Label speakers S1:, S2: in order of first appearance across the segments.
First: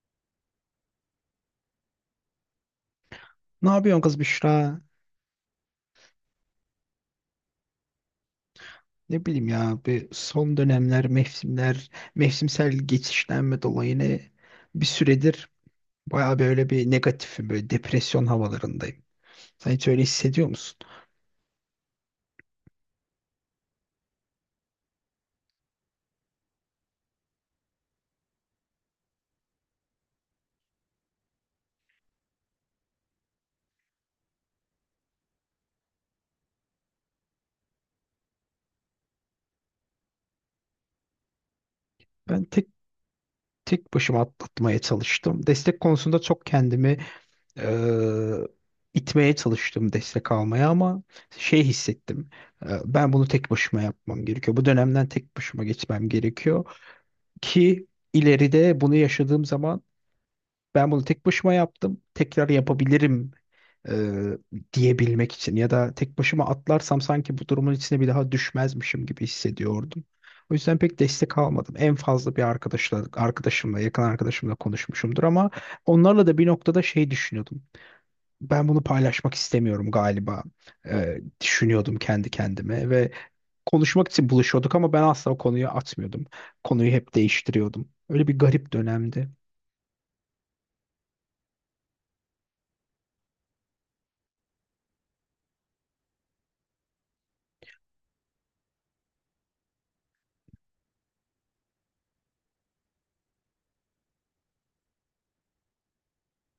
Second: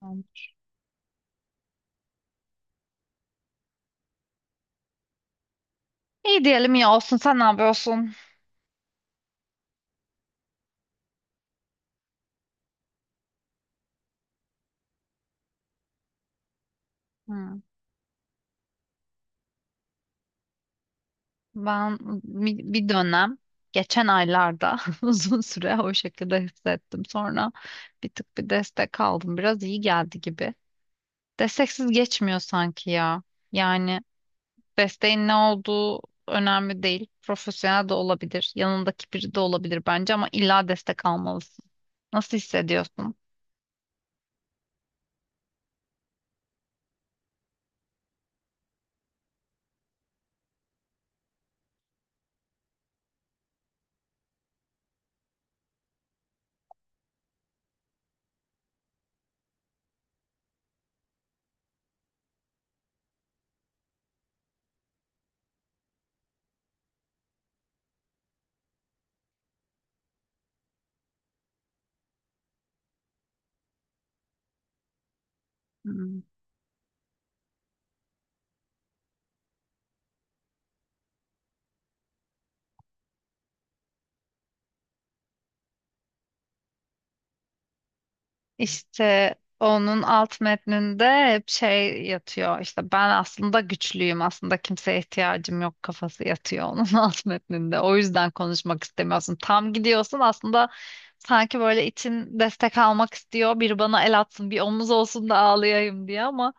S1: Tamam.
S2: Ne yapıyorsun kız Büşra?
S1: İyi diyelim ya olsun sen ne yapıyorsun?
S2: Ne bileyim ya bir son dönemler, mevsimler, mevsimsel geçişlenme dolayı bir süredir baya böyle bir negatifim,
S1: Hmm.
S2: böyle depresyon havalarındayım. Sen hiç öyle hissediyor musun?
S1: Ben bir dönem geçen aylarda uzun süre o şekilde hissettim. Sonra bir tık bir destek aldım. Biraz iyi geldi gibi. Desteksiz geçmiyor sanki ya. Yani desteğin ne olduğu önemli değil. Profesyonel de olabilir. Yanındaki biri de olabilir bence ama illa destek almalısın. Nasıl
S2: Ben tek
S1: hissediyorsun?
S2: tek başıma atlatmaya çalıştım. Destek konusunda çok kendimi eee, itmeye çalıştım destek almaya ama şey hissettim. Ben bunu tek başıma yapmam gerekiyor. Bu dönemden tek başıma geçmem gerekiyor ki ileride bunu yaşadığım zaman ben bunu tek başıma yaptım. Tekrar yapabilirim e, diyebilmek için ya da tek başıma atlarsam sanki bu durumun içine bir daha düşmezmişim gibi hissediyordum. O yüzden pek destek almadım. En fazla bir arkadaşla, arkadaşımla, yakın arkadaşımla konuşmuşumdur ama
S1: Hmm.
S2: onlarla da bir noktada şey düşünüyordum. Ben bunu paylaşmak istemiyorum galiba. Düşünüyordum kendi kendime ve konuşmak için buluşuyorduk ama ben asla o konuyu atmıyordum. Konuyu hep değiştiriyordum. Öyle bir garip dönemdi.
S1: İşte onun alt metninde hep şey yatıyor: İşte ben aslında güçlüyüm, aslında kimseye ihtiyacım yok kafası yatıyor onun alt metninde. O yüzden konuşmak istemiyorsun, tam gidiyorsun aslında, sanki böyle için destek almak istiyor, bir bana el atsın bir omuz olsun da ağlayayım diye, ama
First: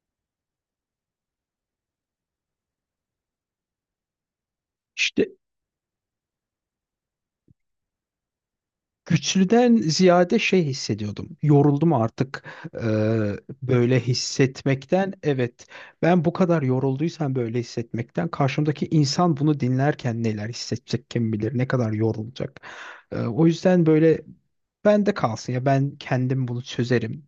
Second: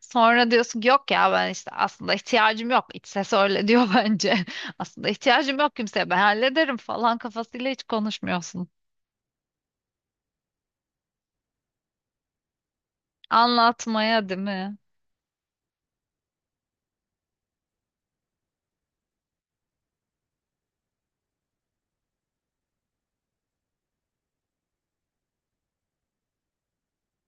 S1: sonra diyorsun ki yok ya ben işte aslında ihtiyacım yok. İç ses öyle diyor bence aslında
S2: İşte
S1: ihtiyacım yok kimseye, ben hallederim falan kafasıyla hiç konuşmuyorsun,
S2: güçlüden ziyade şey hissediyordum. Yoruldum artık, eee, böyle
S1: anlatmaya, değil mi?
S2: hissetmekten. Evet, ben bu kadar yorulduysam böyle hissetmekten, karşımdaki insan bunu dinlerken neler hissedecek kim bilir, ne kadar yorulacak. O yüzden böyle, ben de kalsın ya, ben kendim bunu çözerim.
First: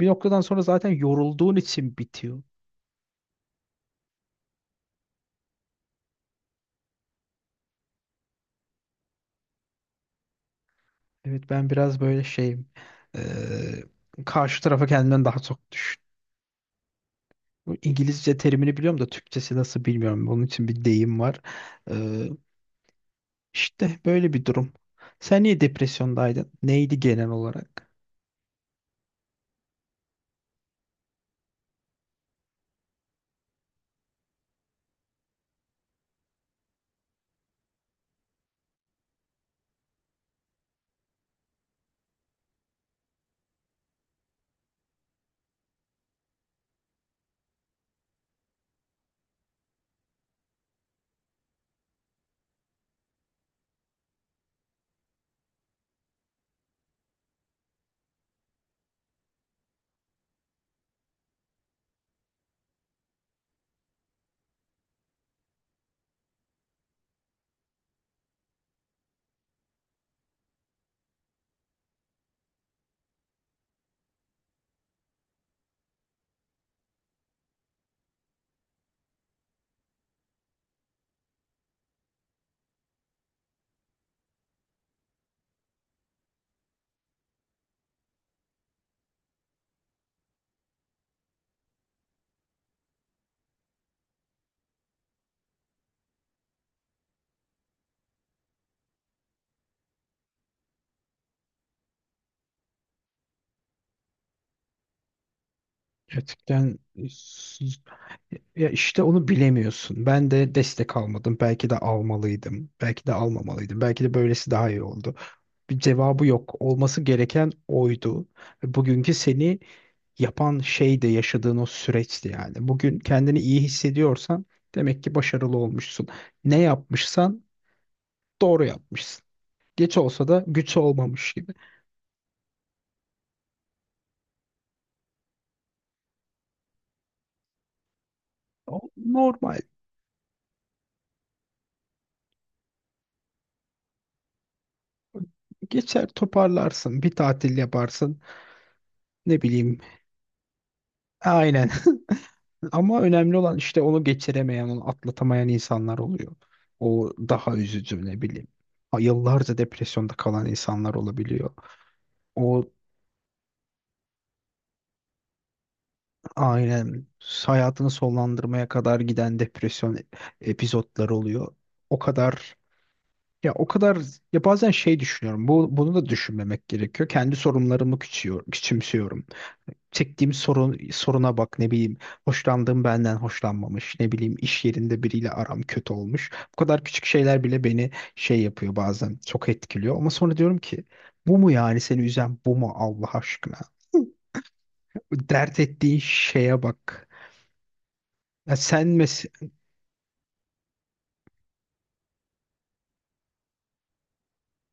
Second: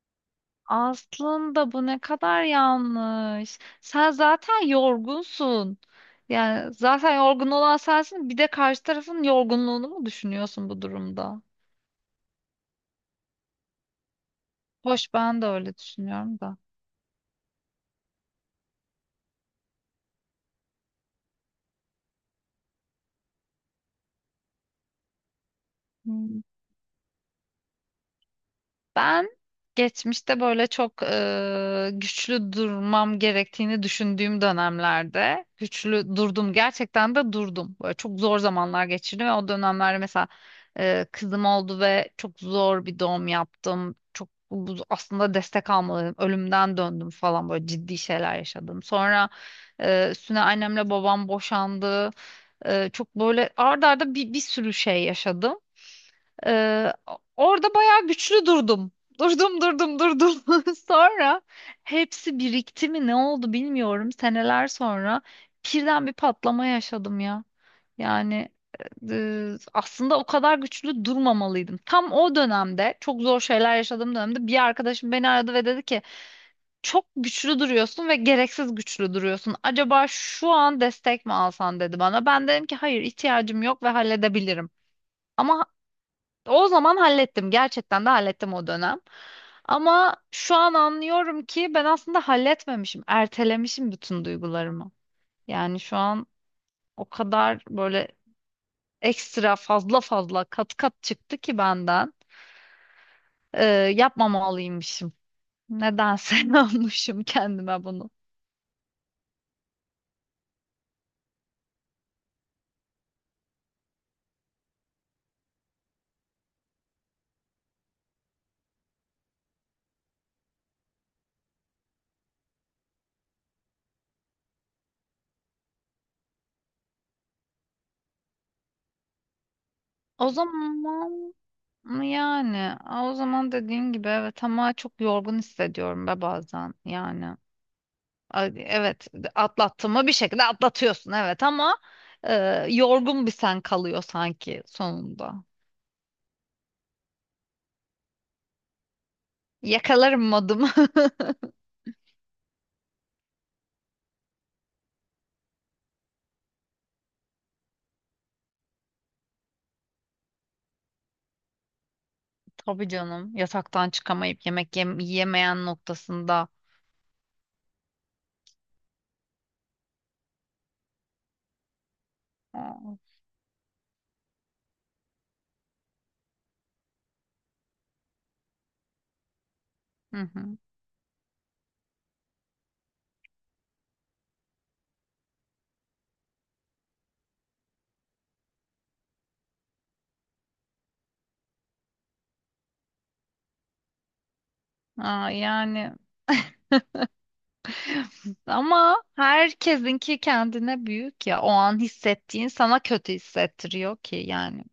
S2: Bir noktadan sonra zaten yorulduğun
S1: Aslında bu
S2: için
S1: ne
S2: bitiyor.
S1: kadar yanlış. Sen zaten yorgunsun. Yani zaten yorgun olan sensin. Bir de karşı tarafın yorgunluğunu mu düşünüyorsun bu durumda?
S2: Evet, ben biraz böyle şeyim. Eee, Karşı tarafa
S1: Hoş
S2: kendimden daha
S1: ben de
S2: çok.
S1: öyle düşünüyorum da.
S2: Bu İngilizce terimini biliyorum da Türkçesi nasıl bilmiyorum. Onun için bir deyim var. Ee, işte böyle bir durum. Sen niye
S1: Hmm.
S2: depresyondaydın? Neydi genel olarak?
S1: Ben geçmişte böyle çok güçlü durmam gerektiğini düşündüğüm dönemlerde güçlü durdum. Gerçekten de durdum. Böyle çok zor zamanlar geçirdim ve o dönemlerde mesela kızım oldu ve çok zor bir doğum yaptım. Çok aslında destek almalıydım. Ölümden döndüm falan böyle ciddi şeyler yaşadım. Sonra üstüne annemle babam boşandı. Çok böyle ard arda bir sürü şey yaşadım. Ee, Orada bayağı güçlü durdum. Durdum durdum durdum. Sonra hepsi birikti mi ne oldu bilmiyorum. Seneler sonra birden bir patlama yaşadım ya. Yani aslında o kadar güçlü durmamalıydım. Tam o dönemde çok zor şeyler yaşadığım dönemde bir arkadaşım beni aradı ve dedi ki çok güçlü duruyorsun ve gereksiz güçlü duruyorsun. Acaba şu an destek mi alsan dedi bana. Ben dedim ki hayır ihtiyacım yok ve halledebilirim. Ama o zaman hallettim. Gerçekten de hallettim o dönem. Ama şu an anlıyorum ki ben aslında halletmemişim. Ertelemişim bütün duygularımı. Yani şu an o kadar böyle ekstra fazla fazla kat kat çıktı ki benden. Ee, yapmamalıymışım. Nedense
S2: Gerçekten
S1: yapmışım
S2: s-
S1: kendime bunu.
S2: ya işte onu bilemiyorsun. Ben de destek almadım. Belki de almalıydım. Belki de almamalıydım. Belki de böylesi daha iyi oldu. Bir cevabı yok. Olması gereken oydu. Bugünkü seni yapan şey de yaşadığın o süreçti yani. Bugün kendini iyi hissediyorsan demek ki başarılı olmuşsun. Ne yapmışsan doğru yapmışsın. Geç olsa
S1: O
S2: da güç olmamış
S1: zaman
S2: gibi.
S1: yani o zaman dediğin gibi evet ama çok yorgun hissediyorum be bazen yani. Ay,
S2: O
S1: evet,
S2: normal.
S1: atlattın mı bir şekilde atlatıyorsun, evet, ama e, yorgun bir sen kalıyor sanki sonunda.
S2: Geçer, toparlarsın, bir tatil yaparsın, ne bileyim.
S1: Yakalarım modumu.
S2: Aynen. Ama önemli olan işte onu geçiremeyen, onu atlatamayan insanlar oluyor. O daha üzücü, ne bileyim. Ay, yıllarca depresyonda kalan insanlar olabiliyor. O,
S1: Tabii canım. Yataktan çıkamayıp yemek yiyemeyen noktasında.
S2: aynen, hayatını sonlandırmaya kadar giden depresyon epizotları oluyor. O kadar
S1: Aa,
S2: o kadar ya, bazen şey düşünüyorum. Bu, bunu da düşünmemek gerekiyor. Kendi sorunlarımı küçüyor, küçümsüyorum.
S1: hı
S2: Çektiğim
S1: hı.
S2: sorun, soruna bak, ne bileyim. Hoşlandığım benden hoşlanmamış. Ne bileyim, iş yerinde biriyle aram kötü olmuş. Bu kadar küçük şeyler bile beni şey yapıyor, bazen çok etkiliyor. Ama sonra diyorum ki, bu mu yani seni üzen, bu mu Allah aşkına?
S1: Aa,
S2: Dert
S1: yani
S2: ettiğin şeye bak. Ya sen
S1: ama
S2: mes
S1: herkesinki kendine büyük ya. O an hissettiğin sana kötü hissettiriyor ki yani.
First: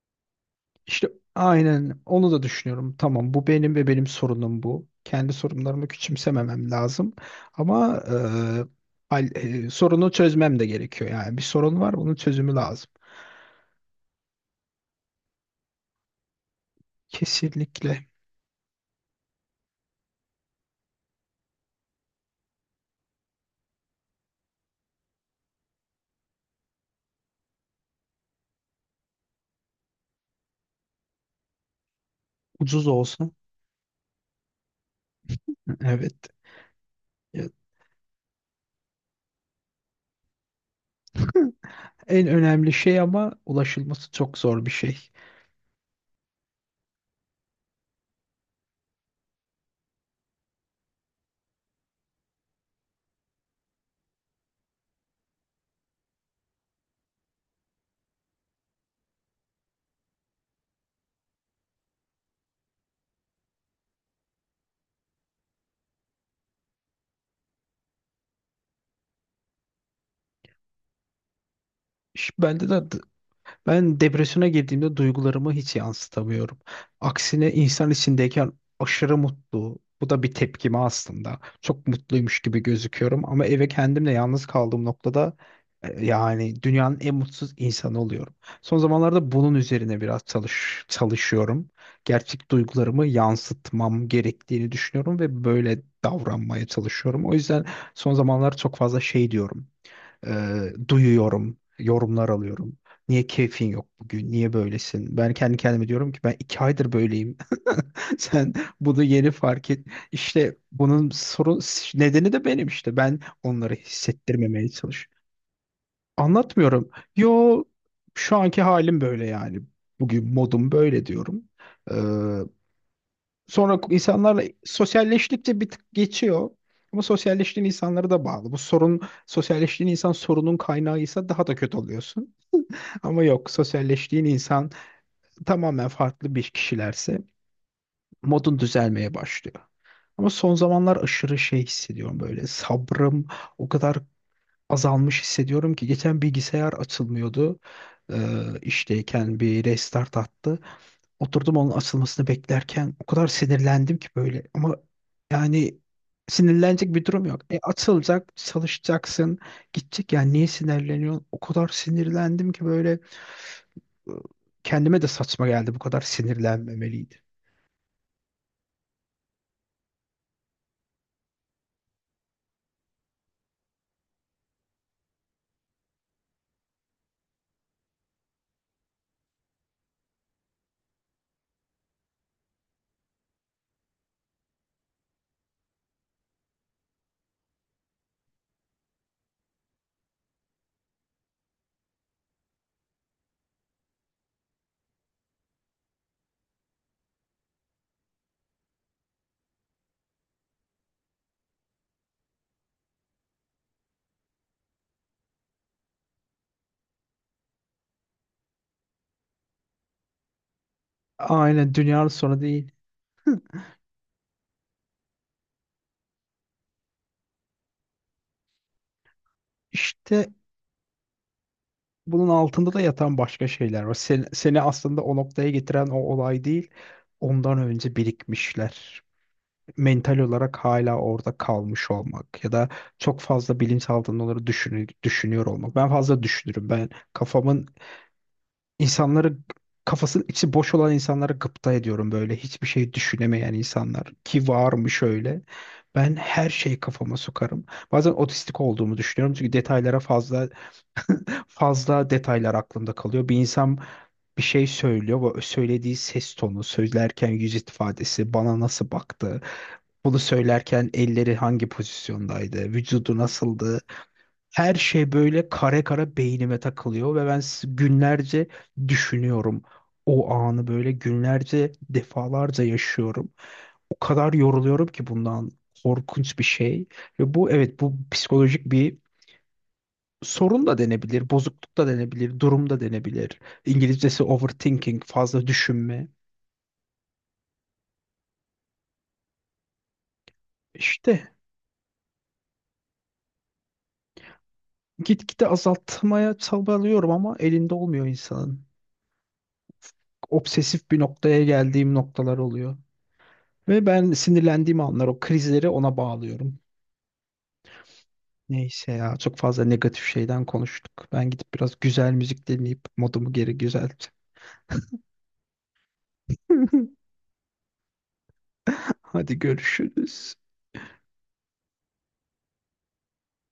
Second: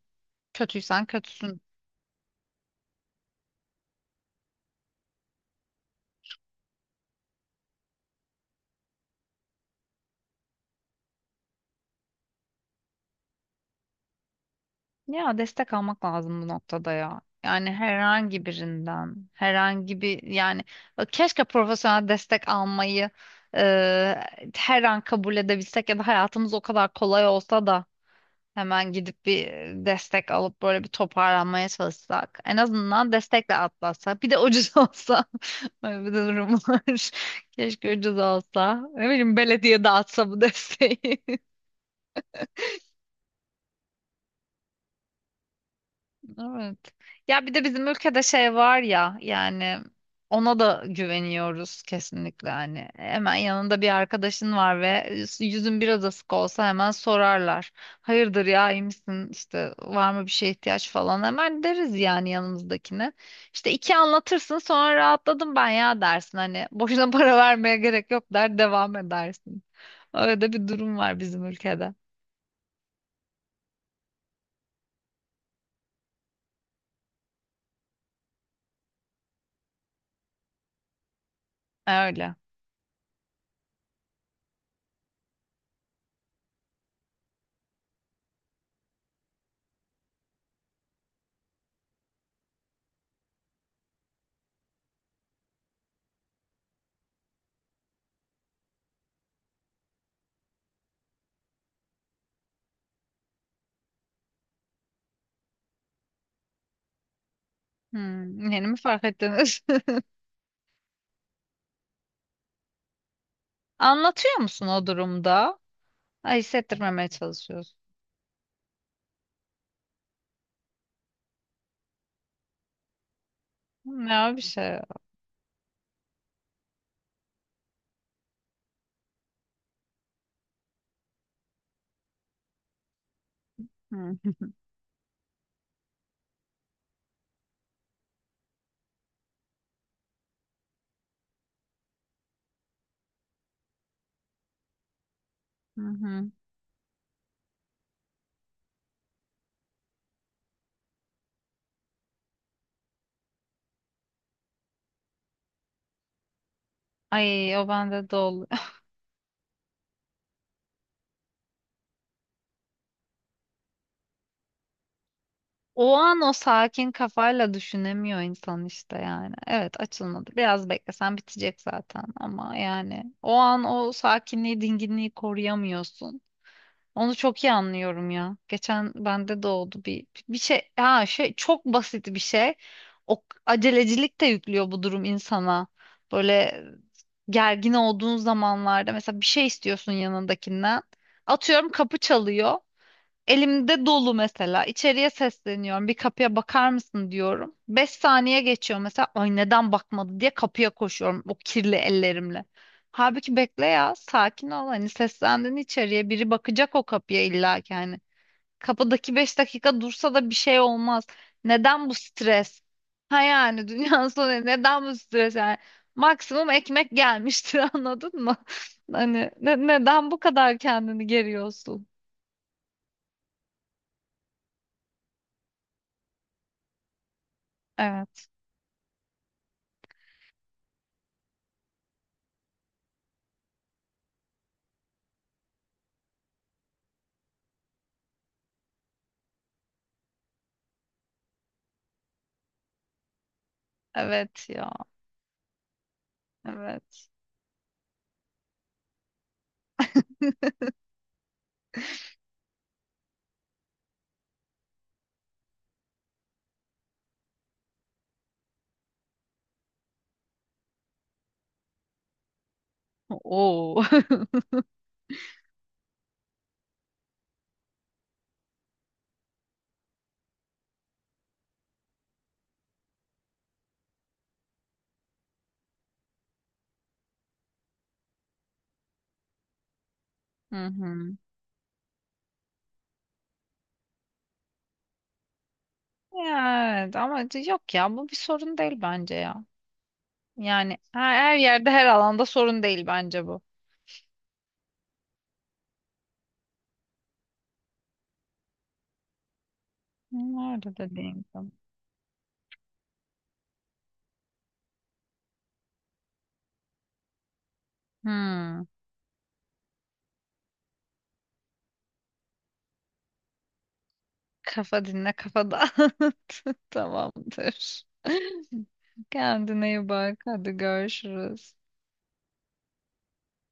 S1: Kötüysen
S2: İşte
S1: kötüsün.
S2: aynen onu da düşünüyorum. Tamam, bu benim ve benim sorunum bu. Kendi sorunlarımı küçümsememem lazım. Ama sorunu çözmem de gerekiyor. Yani bir sorun var, bunun çözümü lazım.
S1: Ya destek almak lazım bu noktada ya. Yani
S2: Kesinlikle.
S1: herhangi birinden, herhangi bir yani, keşke profesyonel destek almayı her an kabul edebilsek ya da hayatımız o kadar kolay olsa da hemen gidip bir destek alıp böyle bir toparlanmaya çalışsak. En
S2: Ucuz
S1: azından
S2: olsun.
S1: destekle atlatsak. Bir de ucuz olsa. Böyle bir de
S2: Evet.
S1: durum var.
S2: Ya,
S1: Keşke ucuz olsa. Ne bileyim belediye dağıtsa bu desteği.
S2: en önemli şey ama ulaşılması çok zor bir şey.
S1: Evet. Ya bir de bizim ülkede şey var ya yani ona da güveniyoruz kesinlikle, hani hemen yanında bir arkadaşın var ve yüzün biraz asık olsa hemen sorarlar. Hayırdır ya, iyi misin işte, var mı bir şeye ihtiyaç falan hemen deriz yani yanımızdakine. İşte iki anlatırsın sonra rahatladım ben ya dersin hani boşuna para vermeye gerek yok der devam edersin. Öyle de bir durum var bizim ülkede.
S2: Bende de ben depresyona girdiğimde duygularımı hiç yansıtamıyorum. Aksine insan içindeyken aşırı mutlu. Bu da bir tepkime aslında. Çok
S1: Öyle.
S2: mutluymuş gibi gözüküyorum ama eve kendimle yalnız kaldığım noktada yani dünyanın en mutsuz insanı oluyorum. Son zamanlarda bunun üzerine biraz çalışıyorum. Gerçek duygularımı yansıtmam gerektiğini düşünüyorum ve böyle davranmaya çalışıyorum. O yüzden son zamanlar çok fazla şey diyorum. Duyuyorum, yorumlar alıyorum. Niye keyfin yok bugün? Niye böylesin? Ben kendi kendime diyorum ki ben 2 aydır böyleyim.
S1: Hmm,
S2: Sen
S1: yeni mi
S2: bunu
S1: fark
S2: yeni
S1: ettiniz?
S2: fark et. İşte bunun sorun nedeni de benim işte. Ben onları
S1: Anlatıyor musun
S2: hissettirmemeye
S1: o
S2: çalış.
S1: durumda? Ay,
S2: Anlatmıyorum.
S1: hissettirmemeye
S2: Yo,
S1: çalışıyorsun.
S2: şu anki halim böyle yani. Bugün modum böyle diyorum. Sonra
S1: Ne
S2: insanlarla
S1: bir şey.
S2: sosyalleştikçe bir tık geçiyor. Ama sosyalleştiğin insanlara da bağlı. Bu sorun, sosyalleştiğin insan sorunun kaynağıysa daha da kötü oluyorsun. Ama yok,
S1: Hı
S2: sosyalleştiğin
S1: hı.
S2: insan tamamen farklı bir kişilerse modun düzelmeye başlıyor. Ama son zamanlar aşırı şey hissediyorum, böyle sabrım o kadar azalmış hissediyorum
S1: Hı
S2: ki geçen
S1: hı.
S2: bilgisayar açılmıyordu. Ee, işteyken bir restart attı. Oturdum onun açılmasını beklerken o kadar sinirlendim ki böyle, ama yani sinirlenecek bir durum yok.
S1: Ay,
S2: E,
S1: o bende de
S2: açılacak,
S1: oluyor.
S2: çalışacaksın, gidecek, yani niye sinirleniyorsun? O kadar sinirlendim ki böyle, e, kendime de saçma geldi, bu
S1: O
S2: kadar
S1: an o sakin
S2: sinirlenmemeliydi.
S1: kafayla düşünemiyor insan işte yani. Evet, açılmadı. Biraz beklesen bitecek zaten ama yani o an o sakinliği, dinginliği koruyamıyorsun. Onu çok iyi anlıyorum ya. Geçen bende de oldu bir şey. Ha şey çok basit bir şey. O acelecilik de yüklüyor bu durum insana. Böyle gergin olduğun zamanlarda mesela bir şey istiyorsun yanındakinden. Atıyorum kapı çalıyor. Elimde dolu mesela. İçeriye sesleniyorum. Bir kapıya bakar mısın diyorum. 5 saniye geçiyor mesela. Ay, neden bakmadı diye kapıya koşuyorum o kirli ellerimle. Halbuki bekle ya. Sakin ol. Hani seslendin içeriye. Biri bakacak o kapıya illa ki hani. Kapıdaki 5 dakika dursa da bir şey olmaz.
S2: Aynen,
S1: Neden bu
S2: dünyanın sonu
S1: stres?
S2: değil.
S1: Ha yani dünyanın sonu, neden bu stres yani? Maksimum ekmek gelmiştir anladın mı? Hani neden bu
S2: İşte
S1: kadar kendini geriyorsun?
S2: bunun altında da yatan başka şeyler var. Seni aslında o noktaya getiren o olay değil, ondan önce
S1: Evet.
S2: birikmişler. Mental olarak hala orada kalmış olmak ya da çok fazla bilinçaltında onları düşünüyor olmak. Ben fazla düşünürüm. Ben kafamın insanları kafasının içi boş olan insanlara gıpta ediyorum böyle. Hiçbir şey düşünemeyen insanlar ki
S1: Evet ya.
S2: varmış öyle. Ben her şeyi
S1: Evet.
S2: kafama sokarım. Bazen otistik olduğumu düşünüyorum çünkü detaylara fazla detaylar aklımda kalıyor. Bir insan bir şey söylüyor ve söylediği ses tonu, söylerken yüz ifadesi, bana nasıl baktı, bunu söylerken elleri hangi pozisyondaydı, vücudu nasıldı.
S1: Oo.
S2: Her şey böyle kare kare beynime takılıyor ve günlerce düşünüyorum. O anı böyle günlerce, defalarca yaşıyorum. O kadar yoruluyorum ki bundan, korkunç bir şey. Ve bu, evet, bu psikolojik bir
S1: Hı
S2: sorun da
S1: hı.
S2: denebilir, bozukluk da denebilir, durum da denebilir. İngilizcesi overthinking, fazla düşünme.
S1: Evet ama yok ya bu bir sorun değil bence ya. Yani her,
S2: İşte
S1: her yerde her alanda sorun değil bence bu.
S2: gitgide azaltmaya çabalıyorum ama elinde olmuyor insanın.
S1: Nerede
S2: Obsesif
S1: de
S2: bir
S1: değil.
S2: noktaya
S1: Tabii.
S2: geldiğim noktalar oluyor. Ve ben sinirlendiğim anlar o krizleri ona bağlıyorum.
S1: Hmm.
S2: Neyse ya, çok fazla negatif şeyden konuştuk. Ben gidip biraz güzel müzik dinleyip modumu geri güzelteceğim.
S1: Kafa dinle kafa dağıt. Tamamdır.
S2: Hadi
S1: Kendine iyi bak.
S2: görüşürüz.
S1: Hadi görüşürüz.